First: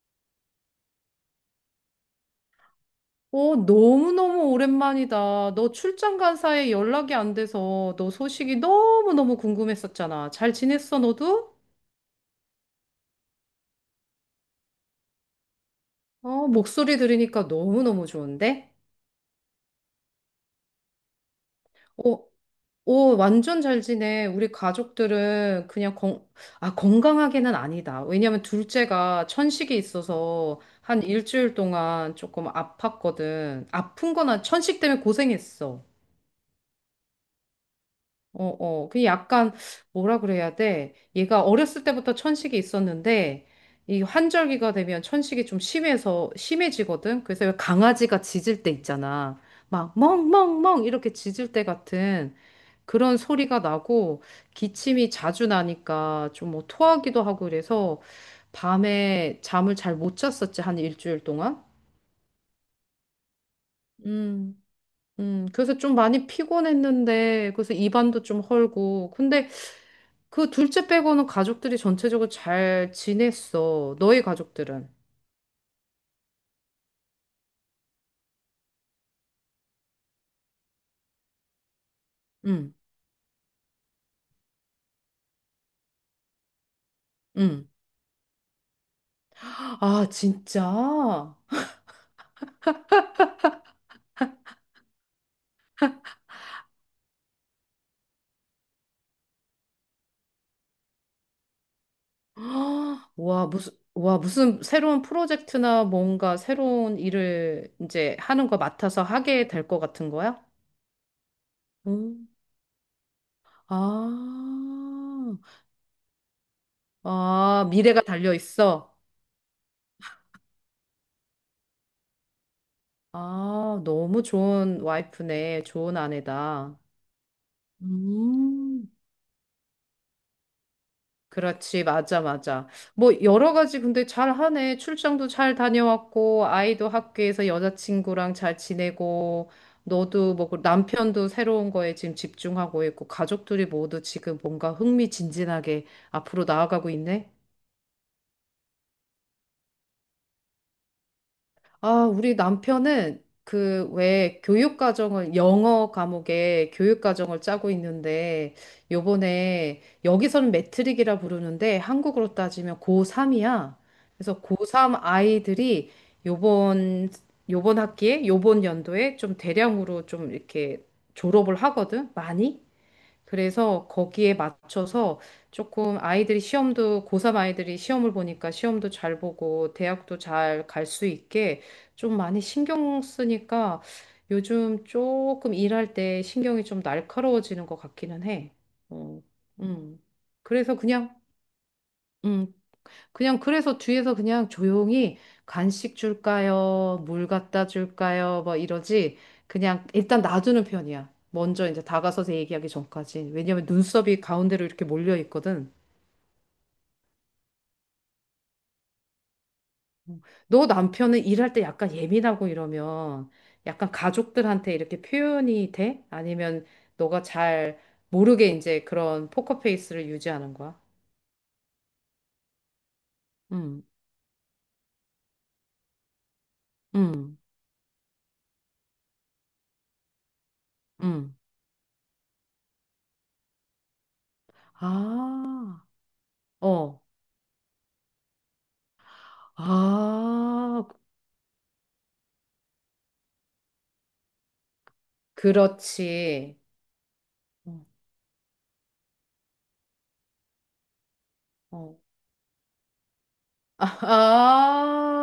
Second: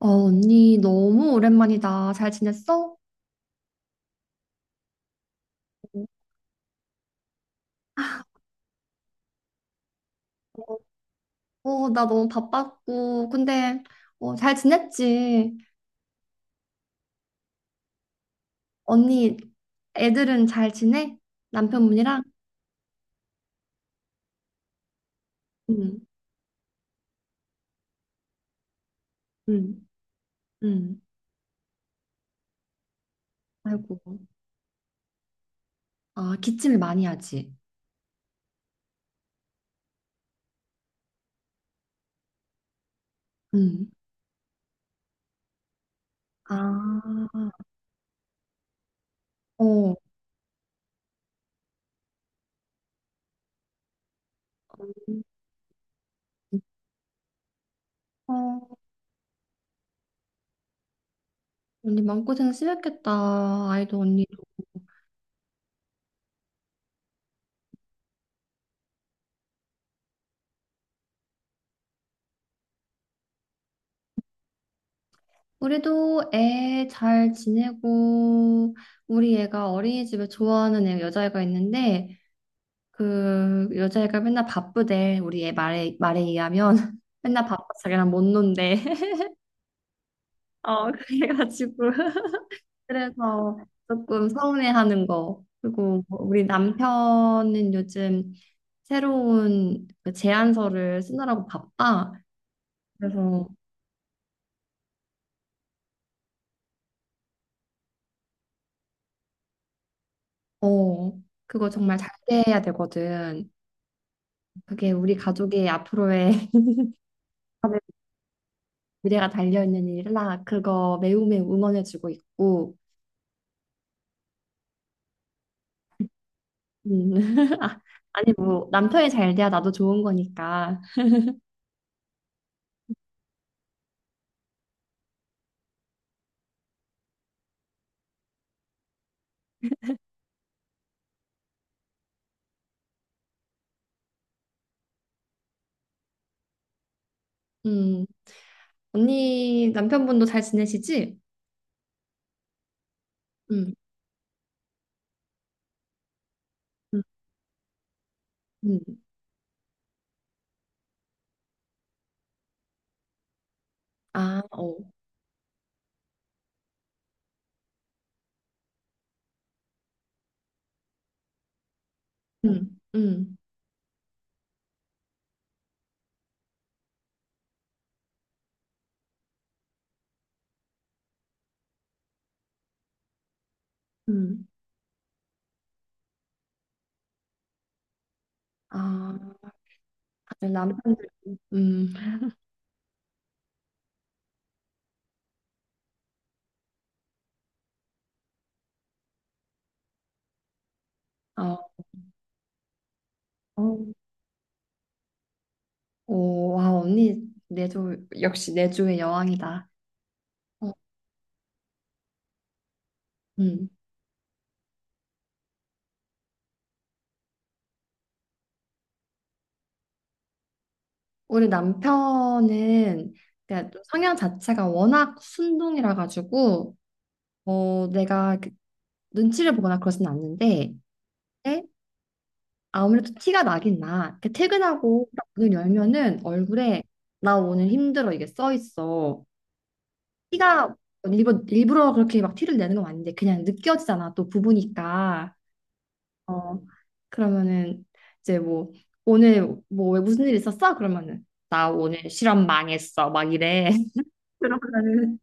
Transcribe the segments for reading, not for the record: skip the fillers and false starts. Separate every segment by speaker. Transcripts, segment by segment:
Speaker 1: 언니, 너무 오랜만이다. 잘 지냈어?
Speaker 2: 오, 너무너무 오랜만이다. 너 출장 간 사이에 연락이 안 돼서 너 소식이 너무너무 궁금했었잖아. 잘 지냈어, 너도?
Speaker 1: 어, 나 너무 바빴고. 근데, 어, 잘 지냈지?
Speaker 2: 어, 목소리 들으니까 너무너무 좋은데?
Speaker 1: 언니, 애들은 잘 지내?
Speaker 2: 어,
Speaker 1: 남편분이랑?
Speaker 2: 오, 완전 잘 지내. 우리 가족들은 그냥
Speaker 1: 응,
Speaker 2: 건강하게는 아니다. 왜냐면 둘째가 천식이
Speaker 1: 응,
Speaker 2: 있어서
Speaker 1: 응.
Speaker 2: 한 일주일 동안 조금 아팠거든.
Speaker 1: 아이고.
Speaker 2: 아픈 거나 천식 때문에 고생했어.
Speaker 1: 아, 기침을 많이 하지?
Speaker 2: 어, 어. 그 약간, 뭐라 그래야 돼? 얘가 어렸을 때부터 천식이 있었는데,
Speaker 1: 응.
Speaker 2: 이 환절기가 되면 천식이 좀 심해지거든?
Speaker 1: 아,
Speaker 2: 그래서 왜 강아지가 짖을 때 있잖아. 막,
Speaker 1: 어.
Speaker 2: 멍멍멍! 이렇게 짖을 때 같은 그런 소리가 나고, 기침이 자주 나니까 좀 뭐 토하기도 하고 그래서,
Speaker 1: 어,
Speaker 2: 밤에 잠을 잘 못 잤었지, 한 일주일 동안.
Speaker 1: 언니 마음고생 심했겠다. 아이도 언니도.
Speaker 2: 음, 그래서 좀 많이 피곤했는데, 그래서 입안도 좀 헐고. 근데 그 둘째 빼고는 가족들이 전체적으로 잘 지냈어. 너희 가족들은.
Speaker 1: 우리도 애 잘 지내고, 우리 애가 어린이집에 좋아하는 애 여자애가 있는데,
Speaker 2: 응,
Speaker 1: 그 여자애가 맨날 바쁘대. 우리 애 말에 의하면 맨날 바빠
Speaker 2: 응.
Speaker 1: 자기랑 못 논대.
Speaker 2: 아,
Speaker 1: 어
Speaker 2: 진짜?
Speaker 1: 그래가지고 그래서 조금 서운해하는 거. 그리고 뭐 우리 남편은 요즘 새로운 그 제안서를 쓰느라고 바빠.
Speaker 2: 아, 와,
Speaker 1: 그래서
Speaker 2: 무슨 새로운 프로젝트나 뭔가 새로운 일을 이제 하는 거 맡아서 하게 될 것 같은 거야?
Speaker 1: 어 그거 정말 잘
Speaker 2: 응.
Speaker 1: 돼야 되거든. 그게 우리
Speaker 2: 아,
Speaker 1: 가족의 앞으로의
Speaker 2: 아, 미래가 달려 있어.
Speaker 1: 미래가 달려 있는 일이라 그거 매우 매우 응원해주고 있고.
Speaker 2: 아, 너무 좋은 와이프네. 좋은 아내다.
Speaker 1: 음. 아, 아니 뭐
Speaker 2: 음.
Speaker 1: 남편이 잘 돼야 나도 좋은 거니까.
Speaker 2: 그렇지, 맞아, 맞아. 뭐, 여러 가지 근데 잘 하네. 출장도 잘 다녀왔고, 아이도 학교에서 여자친구랑 잘 지내고, 너도 뭐그 남편도 새로운 거에 지금 집중하고 있고, 가족들이 모두 지금 뭔가 흥미진진하게 앞으로 나아가고 있네.
Speaker 1: 음. 언니 남편분도 잘 지내시지?
Speaker 2: 아, 우리 남편은
Speaker 1: 음.
Speaker 2: 그 왜 교육과정을 영어 과목에
Speaker 1: 음.
Speaker 2: 교육과정을 짜고 있는데
Speaker 1: 음.
Speaker 2: 요번에 여기서는 매트릭이라 부르는데 한국으로 따지면 고3이야. 그래서
Speaker 1: 아, 어.
Speaker 2: 고3 아이들이 요번 요번 학기에 요번 연도에 좀 대량으로 좀 이렇게 졸업을 하거든. 많이.
Speaker 1: 음. 음.
Speaker 2: 그래서 거기에 맞춰서 조금 아이들이 시험도, 고3 아이들이 시험을 보니까 시험도 잘 보고 대학도 잘 갈 수 있게 좀 많이 신경 쓰니까
Speaker 1: 음.
Speaker 2: 요즘 조금 일할 때 신경이 좀 날카로워지는 것 같기는 해.
Speaker 1: 아,
Speaker 2: 어, 음.
Speaker 1: 다들
Speaker 2: 그래서
Speaker 1: 남편들. 음.
Speaker 2: 음, 그냥 그래서 뒤에서 그냥 조용히 간식 줄까요? 물 갖다 줄까요? 뭐 이러지. 그냥 일단 놔두는 편이야.
Speaker 1: 아,
Speaker 2: 먼저
Speaker 1: 어.
Speaker 2: 이제 다가서서 얘기하기 전까지. 왜냐면
Speaker 1: 어.
Speaker 2: 눈썹이 가운데로 이렇게 몰려 있거든.
Speaker 1: 오, 와, 언니 내조 역시 내조의 여왕이다.
Speaker 2: 너
Speaker 1: 어.
Speaker 2: 남편은 일할 때 약간 예민하고 이러면
Speaker 1: 음.
Speaker 2: 약간 가족들한테 이렇게 표현이 돼? 아니면 너가 잘 모르게 이제 그런 포커페이스를 유지하는 거야?
Speaker 1: 우리 남편은 그냥 좀
Speaker 2: 음,
Speaker 1: 성향 자체가 워낙 순둥이라 가지고
Speaker 2: 음,
Speaker 1: 어, 내가 그 눈치를 보거나 그러진 않는데
Speaker 2: 음.
Speaker 1: 네? 아무래도 티가 나긴 나. 이렇게 퇴근하고 딱 문을
Speaker 2: 아,
Speaker 1: 열면은 얼굴에
Speaker 2: 어.
Speaker 1: 나 오늘 힘들어 이게 써 있어. 티가
Speaker 2: 아,
Speaker 1: 일부러 그렇게 막 티를 내는 건 아닌데 그냥 느껴지잖아. 또 부부니까.
Speaker 2: 그렇지.
Speaker 1: 어 그러면은
Speaker 2: 어,
Speaker 1: 이제 뭐 오늘 뭐 왜 무슨 일 있었어? 그러면은 나
Speaker 2: 어.
Speaker 1: 오늘 실험 망했어 막 이래.
Speaker 2: 아,
Speaker 1: 그러면은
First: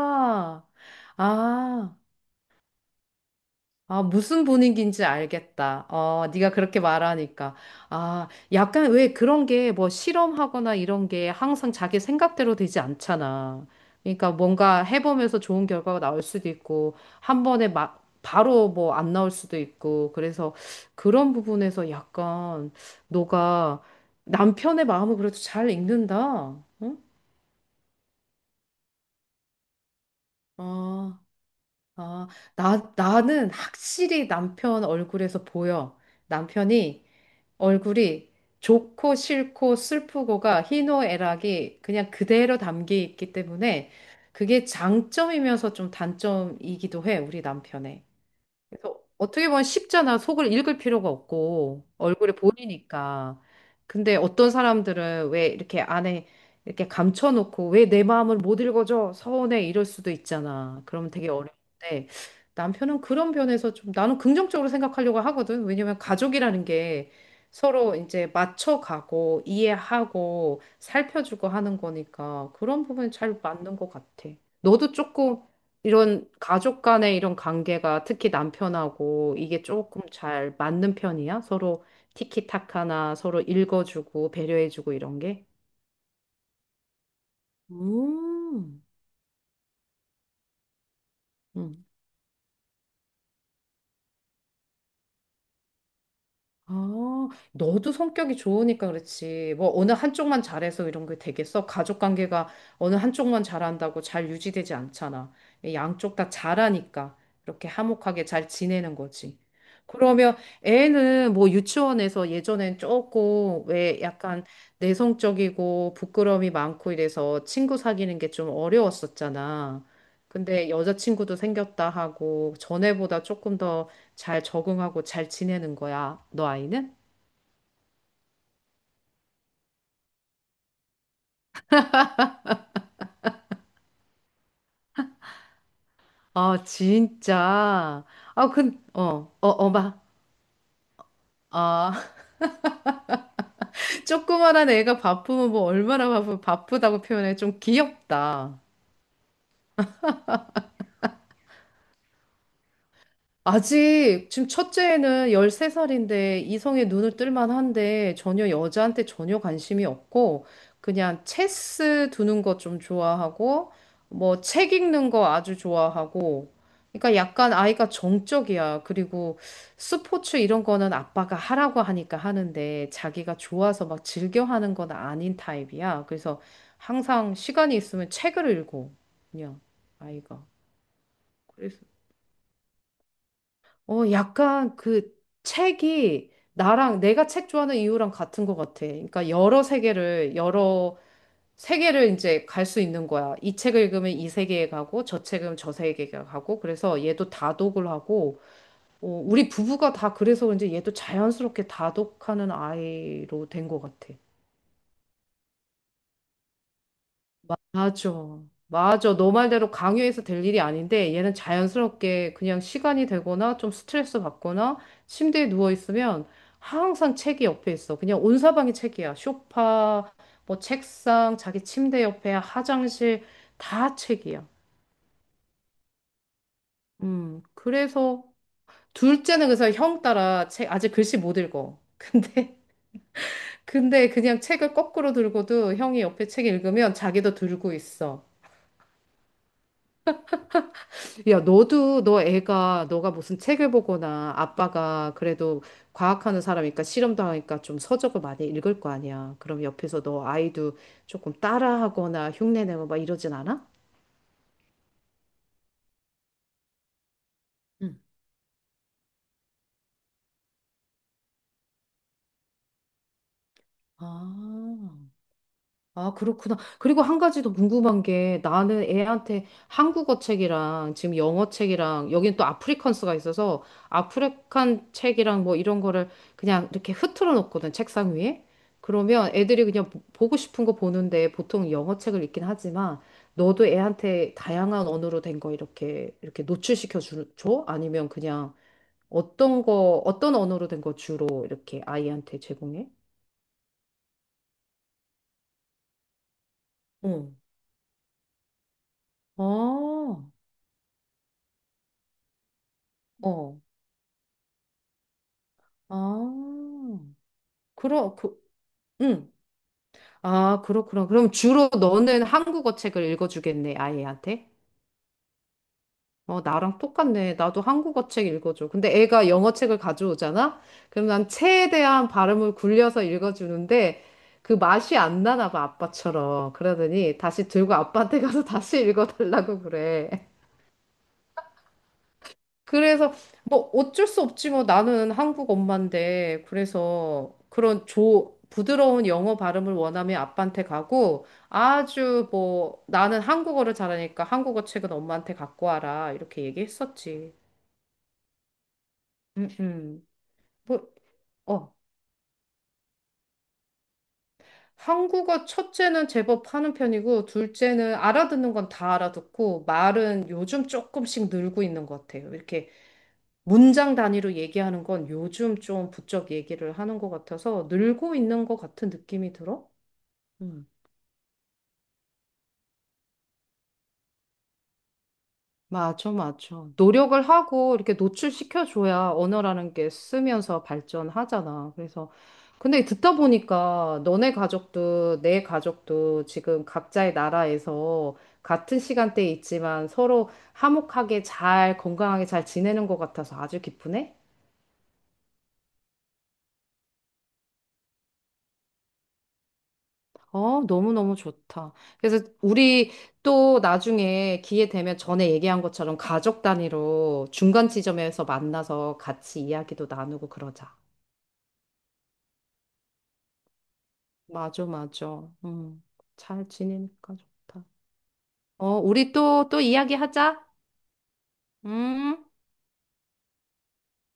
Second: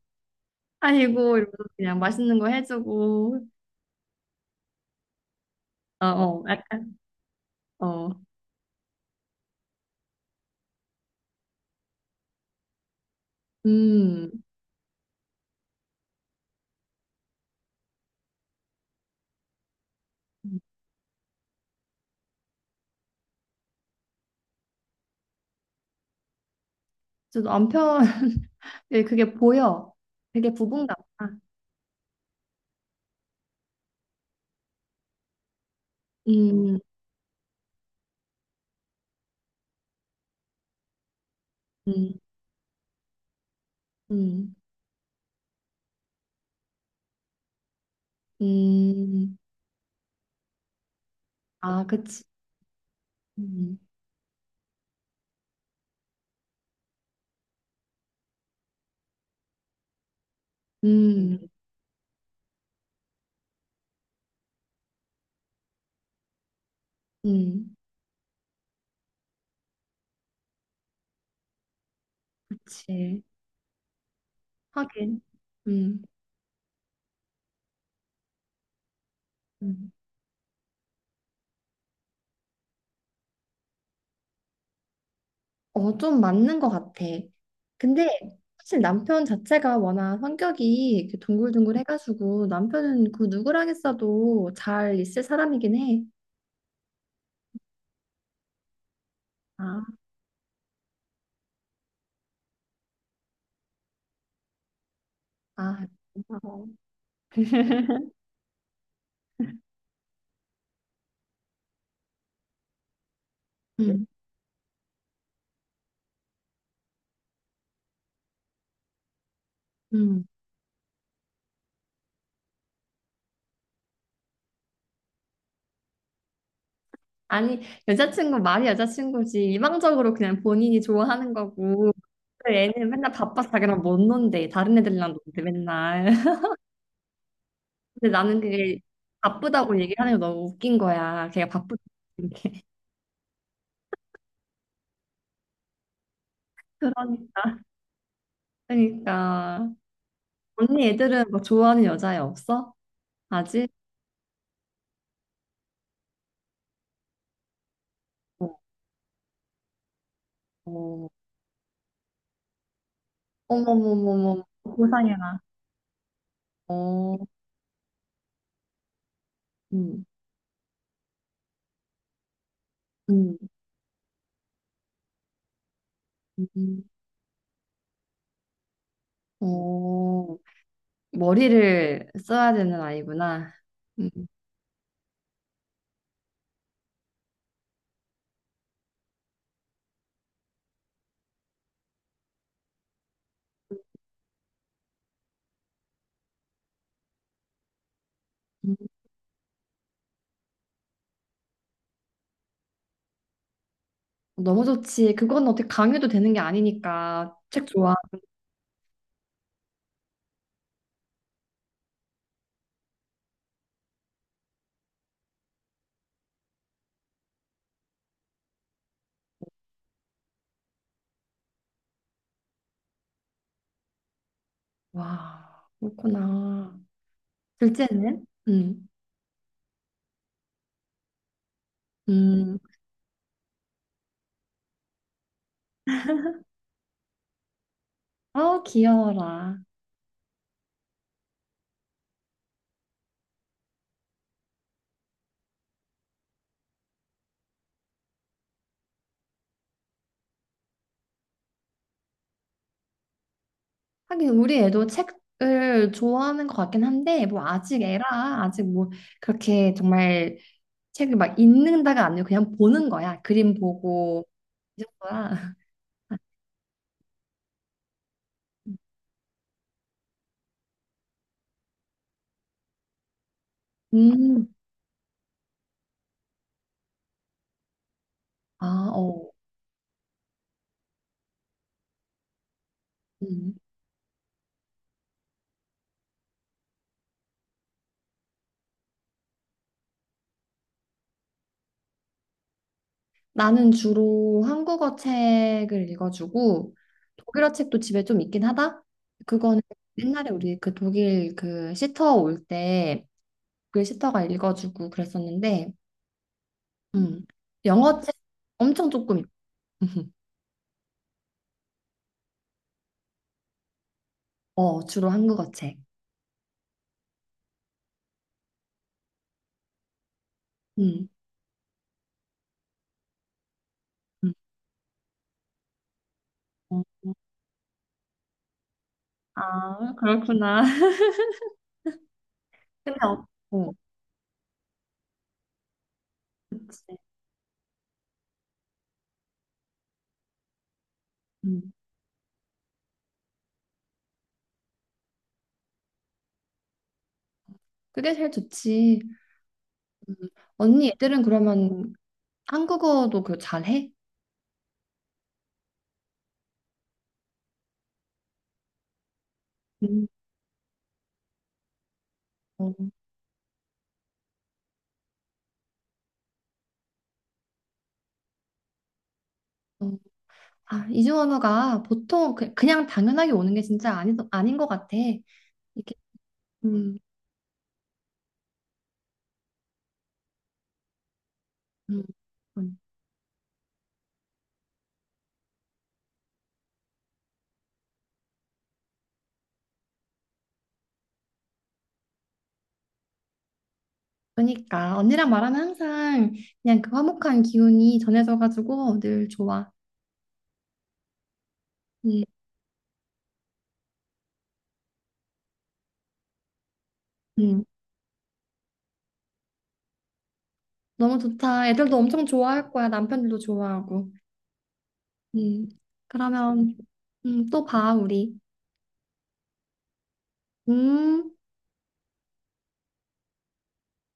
Speaker 1: 아이고 이러면서
Speaker 2: 아,
Speaker 1: 그냥 맛있는 거 해주고
Speaker 2: 아, 무슨 분위기인지 알겠다. 어,
Speaker 1: 어어
Speaker 2: 네가 그렇게
Speaker 1: 약간
Speaker 2: 말하니까.
Speaker 1: 어
Speaker 2: 아, 약간 왜 그런 게 뭐 실험하거나 이런 게 항상 자기 생각대로 되지 않잖아. 그러니까
Speaker 1: 음.
Speaker 2: 뭔가 해보면서 좋은 결과가 나올 수도 있고, 한 번에 막 바로 뭐 안 나올 수도 있고, 그래서 그런 부분에서 약간 너가 남편의 마음을 그래도 잘 읽는다. 응?
Speaker 1: 저도 남편 예, 그게 보여. 되게 부분감아.
Speaker 2: 아. 아, 나는 확실히 남편 얼굴에서 보여.
Speaker 1: 음,
Speaker 2: 남편이 얼굴이 좋고 싫고 슬프고가 희노애락이 그냥
Speaker 1: 음,
Speaker 2: 그대로 담겨 있기 때문에
Speaker 1: 음,
Speaker 2: 그게 장점이면서 좀 단점이기도 해, 우리 남편의. 그래서
Speaker 1: 음.
Speaker 2: 어떻게 보면 쉽잖아. 속을 읽을 필요가
Speaker 1: 아,
Speaker 2: 없고
Speaker 1: 그치.
Speaker 2: 얼굴에 보이니까.
Speaker 1: 음,
Speaker 2: 근데 어떤 사람들은 왜 이렇게 안에 이렇게 감춰놓고 왜 내 마음을 못 읽어줘? 서운해 이럴 수도 있잖아. 그러면 되게
Speaker 1: 음,
Speaker 2: 어려운데 남편은 그런 면에서 좀 나는 긍정적으로 생각하려고 하거든. 왜냐면 가족이라는 게
Speaker 1: 음.
Speaker 2: 서로 이제 맞춰가고 이해하고 살펴주고 하는 거니까 그런 부분이
Speaker 1: 그치.
Speaker 2: 잘 맞는 것 같아. 너도
Speaker 1: 하긴.
Speaker 2: 조금
Speaker 1: 음,
Speaker 2: 이런 가족 간의 이런 관계가 특히 남편하고 이게
Speaker 1: 음.
Speaker 2: 조금 잘 맞는 편이야? 서로 티키타카나 서로 읽어주고 배려해주고 이런 게?
Speaker 1: 어, 좀 맞는 것 같아. 근데 사실
Speaker 2: 음.
Speaker 1: 남편 자체가 워낙 성격이 이렇게 둥글둥글 해가지고 남편은 그 누구랑 했어도 잘 있을 사람이긴 해.
Speaker 2: 아, 너도 성격이 좋으니까 그렇지. 뭐
Speaker 1: 아,
Speaker 2: 어느 한쪽만 잘해서 이런 게 되겠어? 가족 관계가 어느 한쪽만 잘한다고 잘 유지되지 않잖아.
Speaker 1: 아,
Speaker 2: 양쪽 다
Speaker 1: 고마워.
Speaker 2: 잘하니까 이렇게 화목하게 잘 지내는 거지. 그러면 애는 뭐 유치원에서 예전엔 조금 왜
Speaker 1: 음,
Speaker 2: 약간 내성적이고 부끄러움이 많고 이래서 친구 사귀는 게 좀 어려웠었잖아.
Speaker 1: 음.
Speaker 2: 근데 여자친구도 생겼다 하고 전에보다 조금 더 잘 적응하고 잘 지내는 거야. 너 아이는?
Speaker 1: 아니, 여자친구 말이 여자친구지. 일방적으로 그냥 본인이 좋아하는 거고. 그 애는 맨날 바빠서 자기랑 못 논대. 다른 애들이랑 논대, 맨날.
Speaker 2: 아, 진짜.
Speaker 1: 근데 나는
Speaker 2: 아,
Speaker 1: 그게
Speaker 2: 어, 어,
Speaker 1: 바쁘다고
Speaker 2: 어마.
Speaker 1: 얘기하는 게 너무 웃긴 거야. 걔가 바쁘다.
Speaker 2: 아,
Speaker 1: 이렇게.
Speaker 2: 조그만한 애가 바쁘면 뭐 얼마나 바쁘다고 표현해.
Speaker 1: 그러니까.
Speaker 2: 좀 귀엽다.
Speaker 1: 그러니까. 언니 애들은 뭐 좋아하는 여자애 없어? 아직?
Speaker 2: 아직 지금 첫째는 13살인데 이성의 눈을 뜰만 한데 전혀
Speaker 1: 어,
Speaker 2: 여자한테 전혀 관심이 없고
Speaker 1: 어.
Speaker 2: 그냥 체스 두는 거 좀 좋아하고 뭐
Speaker 1: 어머머머머.
Speaker 2: 책 읽는 거
Speaker 1: 고상해라.
Speaker 2: 아주 좋아하고 그러니까
Speaker 1: 어,
Speaker 2: 약간 아이가 정적이야. 그리고
Speaker 1: 음,
Speaker 2: 스포츠 이런 거는 아빠가 하라고 하니까 하는데 자기가
Speaker 1: 음,
Speaker 2: 좋아서 막 즐겨 하는 건 아닌 타입이야. 그래서
Speaker 1: 음.
Speaker 2: 항상 시간이 있으면 책을 읽고 그냥
Speaker 1: 어,
Speaker 2: 아이가.
Speaker 1: 머리를 써야 되는 아이구나.
Speaker 2: 어,
Speaker 1: 음.
Speaker 2: 약간 그 책이 나랑 내가 책 좋아하는 이유랑 같은 것 같아. 그러니까 여러 세계를 이제 갈 수 있는 거야. 이 책을 읽으면 이 세계에 가고 저 책은 저 세계에 가고 그래서 얘도 다독을 하고
Speaker 1: 음.
Speaker 2: 어, 우리 부부가 다 그래서 이제 얘도 자연스럽게 다독하는 아이로 된 것 같아.
Speaker 1: 너무 좋지. 그건 어떻게 강요도 되는 게 아니니까. 책 좋아.
Speaker 2: 맞아. 맞아. 너 말대로 강요해서 될 일이 아닌데 얘는 자연스럽게 그냥 시간이 되거나 좀 스트레스 받거나 침대에 누워 있으면 항상 책이 옆에 있어. 그냥 온 사방이 책이야. 소파, 뭐 책상, 자기 침대 옆에 화장실 다 책이야.
Speaker 1: 와, 그렇구나.
Speaker 2: 음. 그래서
Speaker 1: 둘째는?
Speaker 2: 둘째는 그래서 형 따라 책 아직 글씨 못 읽어. 근데
Speaker 1: 음,
Speaker 2: 근데 그냥 책을 거꾸로 들고도 형이 옆에 책 읽으면 자기도 들고 있어.
Speaker 1: 어, 귀여워라.
Speaker 2: 야, 너가 무슨 책을 보거나 아빠가 그래도 과학하는 사람이니까 실험도 하니까 좀 서적을 많이 읽을 거 아니야. 그럼 옆에서 너 아이도 조금 따라하거나 흉내내고 막 이러진 않아?
Speaker 1: 하긴 우리 애도 책을 좋아하는 것 같긴 한데, 뭐 아직
Speaker 2: 응.
Speaker 1: 애라, 아직 뭐 그렇게 정말 책을 막 읽는다가 아니고 그냥 보는 거야. 그림 보고 이
Speaker 2: 아.
Speaker 1: 정도야.
Speaker 2: 아, 그렇구나. 그리고 한 가지 더 궁금한 게 나는 애한테 한국어 책이랑 지금 영어 책이랑 여긴 또 아프리칸스가 있어서
Speaker 1: 음,
Speaker 2: 아프리칸 책이랑 뭐 이런 거를 그냥 이렇게 흐트러 놓거든, 책상 위에.
Speaker 1: 아, 어.
Speaker 2: 그러면 애들이 그냥 보고 싶은 거 보는데 보통 영어 책을 읽긴 하지만
Speaker 1: 음.
Speaker 2: 너도 애한테 다양한 언어로 된거 이렇게 노출시켜 줘? 아니면 그냥 어떤 언어로 된거 주로 이렇게 아이한테 제공해?
Speaker 1: 나는 주로 한국어 책을 읽어주고
Speaker 2: 응.
Speaker 1: 독일어 책도 집에 좀 있긴 하다. 그거는
Speaker 2: 아.
Speaker 1: 옛날에 우리 그 독일 그 시터 올 때
Speaker 2: 어.
Speaker 1: 그 시터가 읽어주고 그랬었는데,
Speaker 2: 아,
Speaker 1: 음, 영어 책
Speaker 2: 그러, 그,
Speaker 1: 엄청 조금 읽-
Speaker 2: 응. 아, 그렇구나. 그럼 주로 너는 한국어 책을 읽어주겠네, 아이한테?
Speaker 1: 어 주로 한국어 책.
Speaker 2: 어, 나랑 똑같네. 나도 한국어 책 읽어줘. 근데 애가 영어 책을 가져오잖아? 그럼
Speaker 1: 음,
Speaker 2: 난 체에 대한 발음을 굴려서 읽어주는데
Speaker 1: 음.
Speaker 2: 그 맛이 안 나나 봐, 아빠처럼.
Speaker 1: 어,
Speaker 2: 그러더니 다시 들고 아빠한테 가서 다시 읽어달라고
Speaker 1: 아,
Speaker 2: 그래.
Speaker 1: 그렇구나. 근데
Speaker 2: 그래서
Speaker 1: 어,
Speaker 2: 뭐
Speaker 1: 어,
Speaker 2: 어쩔 수 없지 뭐 나는 한국 엄마인데
Speaker 1: 그치.
Speaker 2: 그래서 그런 조 부드러운 영어 발음을 원하면 아빠한테 가고
Speaker 1: 음,
Speaker 2: 아주 뭐 나는 한국어를 잘하니까 한국어 책은 엄마한테 갖고 와라 이렇게 얘기했었지.
Speaker 1: 그게 제일 좋지.
Speaker 2: 음, 음.
Speaker 1: 음. 언니
Speaker 2: 뭐,
Speaker 1: 애들은
Speaker 2: 어.
Speaker 1: 그러면 한국어도 그 잘해?
Speaker 2: 한국어 첫째는 제법 하는 편이고 둘째는 알아듣는 건 다 알아듣고
Speaker 1: 음.
Speaker 2: 말은 요즘 조금씩 늘고 있는 것 같아요.
Speaker 1: 어,
Speaker 2: 이렇게 문장 단위로 얘기하는 건 요즘 좀 부쩍 얘기를 하는 것 같아서 늘고 있는 것 같은 느낌이 들어?
Speaker 1: 어.
Speaker 2: 음,
Speaker 1: 아, 이중 언어가 보통 그냥 당연하게 오는 게 진짜 아니, 아닌 것 같아. 이게,
Speaker 2: 맞아, 맞아.
Speaker 1: 음,
Speaker 2: 노력을 하고 이렇게 노출시켜줘야 언어라는 게 쓰면서 발전하잖아.
Speaker 1: 음,
Speaker 2: 그래서,
Speaker 1: 음.
Speaker 2: 근데 듣다 보니까 너네 가족도 내 가족도 지금 각자의 나라에서 같은 시간대에 있지만 서로 화목하게 잘, 건강하게 잘 지내는 것 같아서 아주 기쁘네?
Speaker 1: 그러니까 언니랑 말하면 항상 그냥 그 화목한 기운이 전해져가지고 늘 좋아.
Speaker 2: 어, 너무너무 좋다.
Speaker 1: 음,
Speaker 2: 그래서 우리 또 나중에 기회 되면 전에 얘기한 것처럼 가족 단위로
Speaker 1: 음.
Speaker 2: 중간 지점에서 만나서 같이 이야기도 나누고 그러자.
Speaker 1: 너무 좋다. 애들도 엄청 좋아할 거야. 남편들도 좋아하고.
Speaker 2: 맞아, 맞아.
Speaker 1: 음,
Speaker 2: 잘
Speaker 1: 그러면
Speaker 2: 지내니까
Speaker 1: 또
Speaker 2: 좋다.
Speaker 1: 봐, 우리.
Speaker 2: 어, 우리 또 이야기하자.
Speaker 1: 음.
Speaker 2: 음.